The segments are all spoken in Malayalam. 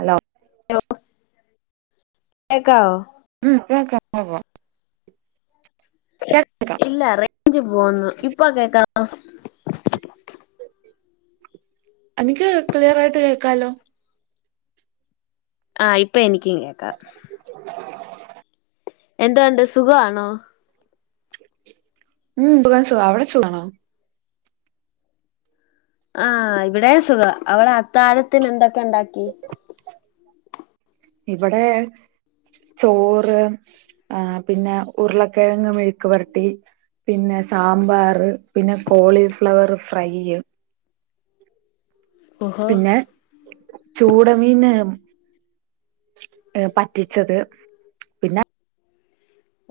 ഹലോ ഹലോ കേക്കവോ? ഉം കേക്കാം കേക്കാ. കേക്കാം ഇല്ല റേഞ്ച് പോവ്ന്നു ഇപ്പൊ കേക്കാവോ? എനിയ്ക്ക് ക്ലിയർ ആയിട്ട് കേക്കാലോ. ആഹ ഇപ്പ എനിക്കും കേക്കാം. [inaudible] എന്തൊണ്ട് സുഖണോ? ഉം സുഖ അവിടെ സുഖണോ? ആഹ് ഇവടെ സുഖ അവടെ അത്തായത്തിന് എന്തൊക്കെ ണ്ടാക്കി? ഇവടെ ചോറ് ആ പിന്നെ ഉരുളക്കിഴങ്ങ് മെഴുക്ക് പുരട്ടി. പിന്നെ സാമ്പാറ് പിന്നെ കോളിഫ്ലവർ ഫ്രൈ. ഓഹോ പിന്നെ ചൂടമീന്ന് ഏ പറ്റിച്ചത്. പിന്നെ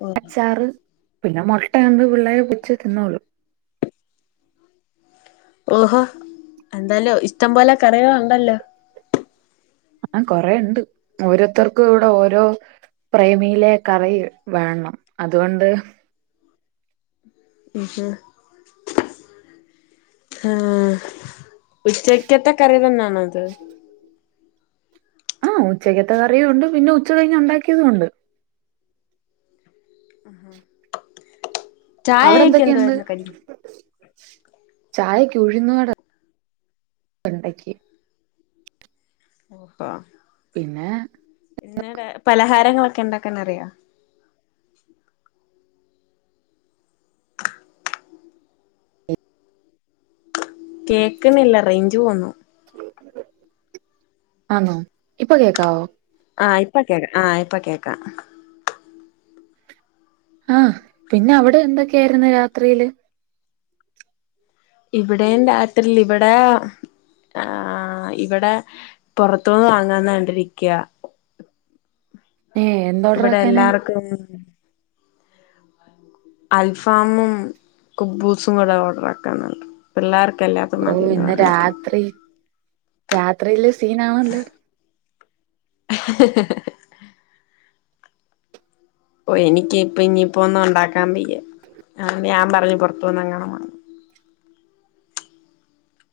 ഓഹ് അച്ചാറ് പിന്നെ മൊട്ട യൊണ്ട് പിള്ളേര് പൊര്ച്ച് തിന്നോളും. ഓഹോ എന്താലു ഇഷ്ടം പോലെ കറികൾ ഉണ്ടല്ലോ.? ആ കൊറെണ്ട് ഓരോരുത്തർക്കു ഇവടെ ഓരോ പ്രേമിയിലെ കറി വേണം അതുകൊണ്ട് [inaudible] ഹാ ഉച്ചക്കത്തെ കറി തന്നാണോ ഇത്.? ആ ഉച്ചക്കത്തെ കറിയും ഉണ്ട് പിന്നെ ഉച്ച കഴിഞ് ഒണ്ടാക്കിതുണ്ട്. [inaudible] അവിടെ ചായയൊക്കെ എന്തൊക്കെയുണ്ട്? എന്തുവായിരുന്നു കടി ചായക്ക് ഉഴുന്നടെ ഉണ്ടാക്കി. ആ പിന്നെ ഇട് പലഹാരങ്ങളൊക്കെ ഉണ്ടാക്കൻ അറിയാ? കേക്കിനല്ല റേഞ്ച് പോന്നു. ആണോ ഇപ്പൊ കേക്കാവോ? ആഹ ഇപ്പ കേൾക്കാം ആഹ ഇപ്പ കേക്കാം. ആഹ പിന്നെ അവിടെ എന്തൊക്കെയായിരുന്നു രാത്രിയില്? ഇവിടെ രാത്രല്ല ഇവിടെ ആ ഇവിടെ പുറത്തുനിന്ന് വാങ്ങാന്ന കണ്ടിരിക്കാ ഏ എന്ത് ഓർഡർ ഇവിടെ ആക്കാന് എല്ലാർക്കും. അൽഫാമും കുബ്ബൂസും കൂടെ ഓർഡർ ആക്കുന്നുണ്ട്. പിള്ളേർക്കല്ലാത്തും ഓ മതിന്ന് ഇന്ന് പറഞ്ഞി രാത്രി രാത്രിയിലെ [unintelligible] സീനാണല്ലോ ഹഹഹ ഓ എനിക്ക്പ്പ ഇനിയിപ്പോ ഒന്നും ഉണ്ടാക്കാൻ പയ്യ ഞാൻ പറഞ്ഞ് പുറത്തു വന്ന്ങ്ങണ [unintelligible]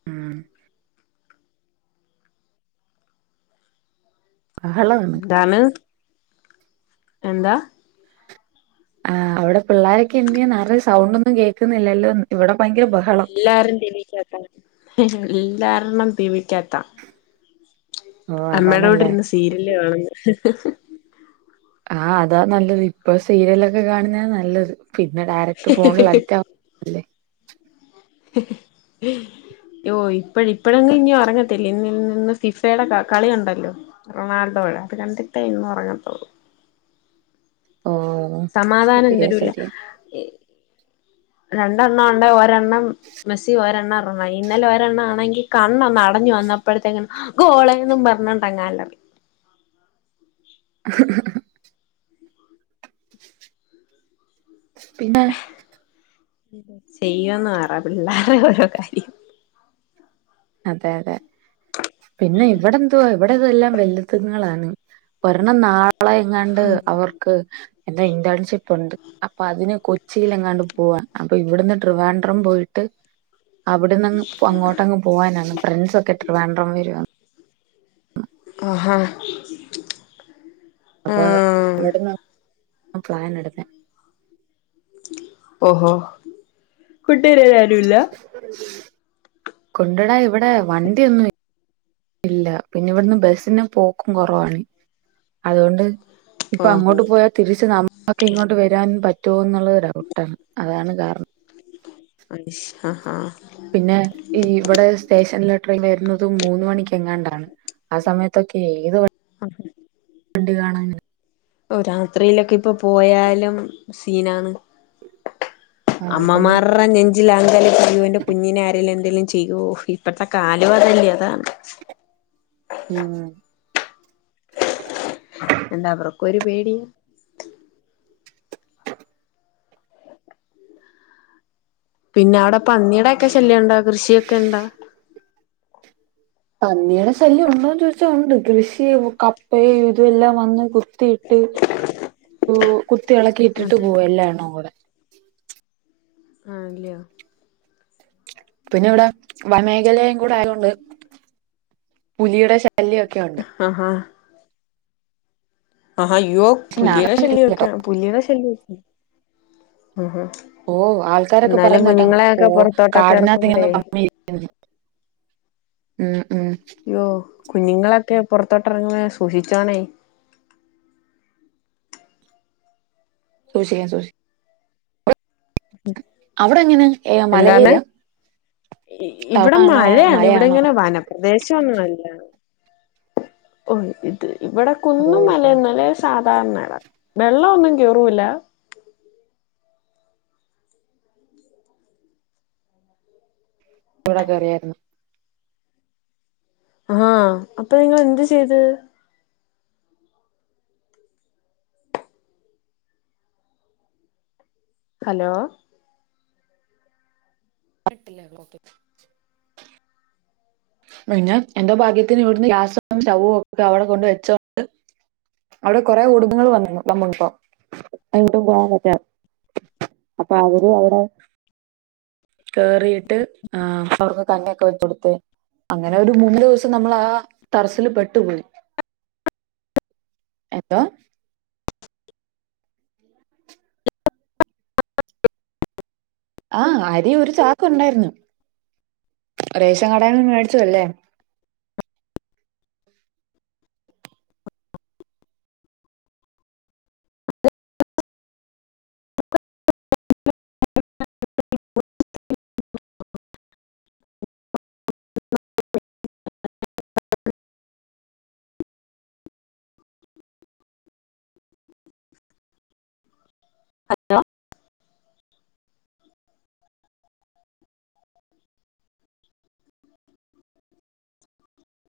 ഉം ബഹളമാണ് ന്താണ്? എന്താ? ആ അവിടെ പിള്ളോരൊക്കെ എന്തേയ്‌ നിറ സൗണ്ട് ഒന്നും കേൾക്കുന്നില്ലല്ലോ? ഇവിടെ ഭയങ്കര ബ എല്ലാരും ടീവിക്കകത്ത എല്ലാരും ടീവിക്കകത്ത ഓ അമ്മയുടെ കൂടെ അതാണല്ലേ ഇരുന്ന് സീരിയല് കാണാൻ ന്ന് ആഹ അതാ നല്ലത് ഇപ്പൊ സീരിയലൊക്കെ കാണുന്ന നല്ലത് പിന്നെ ഡയറക്ട [unintelligible] ഓ ഇപ്പഴ ഇപ്പഴൊകിലും ഇനി ഉറങ്ങത്തില്ല ഇന്ന നിന്ന് ഫിഫയുടെ ക കളിയുണ്ടല്ലോ റൊണാൾഡോടെ അത് കണ്ടിട്ടേ ഇന്നന്ന് ഉറങ്ങാത്തൂള്ളൂ ഓഹ് സമാധാനം തരുല്ല രണ്ടെണ്ണം ഉണ്ട് ഒരെണ്ണം മെസ്സി ഒരെണ്ണം റൊണാൾഡോ ഇന്നലെ ഒരെണ്ണ ആണെങ്കി കണ്ണണം അടഞ്ഞു വന്നപ്പോഴത്തേക്കും ഗോളൊന്നും പറഞ്ഞിണ്ടങ്ങാ [unintelligible] [unintelligible] പിന്നെ? ചെയ്യന്ന് പറ പിള്ളാരെ ഓരോ കാര്യം. അതെ അതെ പിന്നെ ഇവിടെ എതുവാ ഇവിടെതെല്ലാം വെല്ലുത്തങ്ങളാണ്. ഒരെണം നാളെ എങ്ങാണ്ട് അവർക്ക് എന്താ ഇന്ന്തൻസിപ്പുണ്ട്. അപ്പൊ അതിന് കൊച്ചിൽ എങ്ങാണ്ട് പോവാൻ അപ്പൊ ഇവിടുന്ന് ട്രിവാൻഡ്രം പോയിട്ട് അവിടെന്ന്ങ്ങ് അങ്ങോട്ടങ് പോവാനാണ് ഫ്രണ്ട്സ് ഒക്കെ ഡ്രിവേണ്ടം വരും. ആ അപ്പ ഇവിടെന്ന് പ്ലാൻ എടുത്ത ഓഹോ കുട്ടിക [unintelligible] ഇല്ല കൊണ്ടടാ ഇവിടെ വണ്ടിന്നും ഇല്ല പിന്നെ ഇവിടുന്ന് ബസിനെ പോക്കും കുറവാണ് അതുകൊണ്ട് ഇപ്പൊ ഓഹോ അങ്ങോട്ട് പോയാൽ തിരിച്ച് നമുക്ക് ഇങ്ങോട്ട് വരാൻ പറ്റുമ എന്നുള്ളത് ഔട്ടാണ് അതാണ് കാരണം. [unintelligible] അ ആഹ പിന്നെ ഈ ഇവിടെ സ്റ്റേഷനിലെട്രെയിൽ വരുന്നതും മൂന്ന് മണിക്ക് എങ്ങാണ്ടാണ്. ആ സമയത്തൊക്കെ ഏത് ആ വണ്ടി കാണാന് ഓ രാത്രിയിലൊക്കെ ഇപ്പൊ പോയാലും സീനാണ് ആ അതന്നെ അമ്മമാരുടെ നെ ഞ്ചിൽ അങ്കലാപ്പാണ് ഇയ്യോ എന്റെ കുഞ്ഞിനെ ആരേലും എന്തേലും ചെയ്യുമോ ഇപ്പത്തെ കാലം അതല്ലേ അതാണ് ഉം എന്താ അവർക്കും ഒരു പേടി പിന്നെ അവിടെ പന്നിയുടെ ഒക്കെ ശല്യം ഉണ്ടോ കൃഷിയൊക്കെ ഉണ്ടോ പന്നിയുടെ ശല്യം ഉണ്ടോന്ന് ചോദിച്ചാ ഉണ്ട് കൃഷി കപ്പയും ഇതും എല്ലാം വന്ന് കുത്തിയി ട്ട് കുത്തി ഇളക്കി ഇട്ടിട്ട് പോവും എല്ലാ എണ്ണവും കൂടെ ആണല്ലയോ പിന്നിവിടെ വന മേഖലയും കൂടെ ആയത് കൊണ്ട് പുലിയുടെ ശല്യവൊക്കെ ഉണ്ട് ആഹ് ആഹ് ആഹാ അയ്യോ പക്ഷെ ഞാൻ പുലിയുടെ കണ്ടിട്ടില്ല ട്ടോ ശല്ല്യവൊക്കെ പുലിയുടെ ശല്യവൊക്കെ ആ ആ ഓ ആൾക്കാരൊക്കെ പറയന്ന കേട്ടാ ഓ പുറത്തോട്ടൊക്കെ കാടിനകത്ത് ഇറക്കുമ്പോഴേ ഇങ്ങനെ പമ്മി ഇരി ക്കും ഉം ഉം അയ്യോ കുഞ്ഞുങ്ങളൊക്കെ പുറത്തോട്ടിറങ്ങുമ്പ സൂക്ഷിച്ചോണേ സൂക്ഷിക്കാം സൂക്ഷിക്കാം ഓക്കെ അവിടെ എങ്ങനെ ഏ മല ഏരിയായ ഇവിടെ മഴയാണ് ഇവിടെ മലയാണോ ഇങ്ങനെ വനം പ്രദേശവൊന്നും അല്ല ഓ ഇത് ഇവിടെ ഓ കുന്നും മലയെന്നല്ലേ സാധാരണ ഇടം വെള്ളം ഒന്നും കേറൂല്ല ഇവിടെ കേറിയായിരുന്നു ആഹ് അപ്പൊ നിങ്ങള് എന്ത്‌ ചെയ്ത് ഹലോ കിട്ടില്ലേ ക്ലോക്കെ പിന്നെ എന്റെ ഭാഗ്യത്തിന് ഇവിടുന്ന് ഗ്യാസും സ്റ്റവും ഒക്കെ അവിടെ കൊണ്ട് വെച്ചകൊണ്ട് അവിടെ കുറേ കുടുംബങ്ങൾ വന്നു വന്ന് കേട്ടോ അങ്ങോട്ടും പോകാൻ പറ്റ അപ്പൊ അവര് അവിടെ കേറിയിട്ട് ആ അവർക്ക് കല്ലൊക്കെ വച്ച് കൊടുത്ത് അങ്ങനെ ഒരു മൂന്ന് ദിവസം നമ്മള് ആ ടെറസ്സില് പെട്ടുപോയി ഇപ്പൊ ആഹ് അരി ഒരു ചാക്ക് ഉണ്ടായിരുന്നു റേഷൻ കടേന്ന് മേടിച്ചതല്ലേ അ അ ഹലോ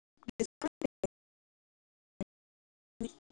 [unintelligible] ഉം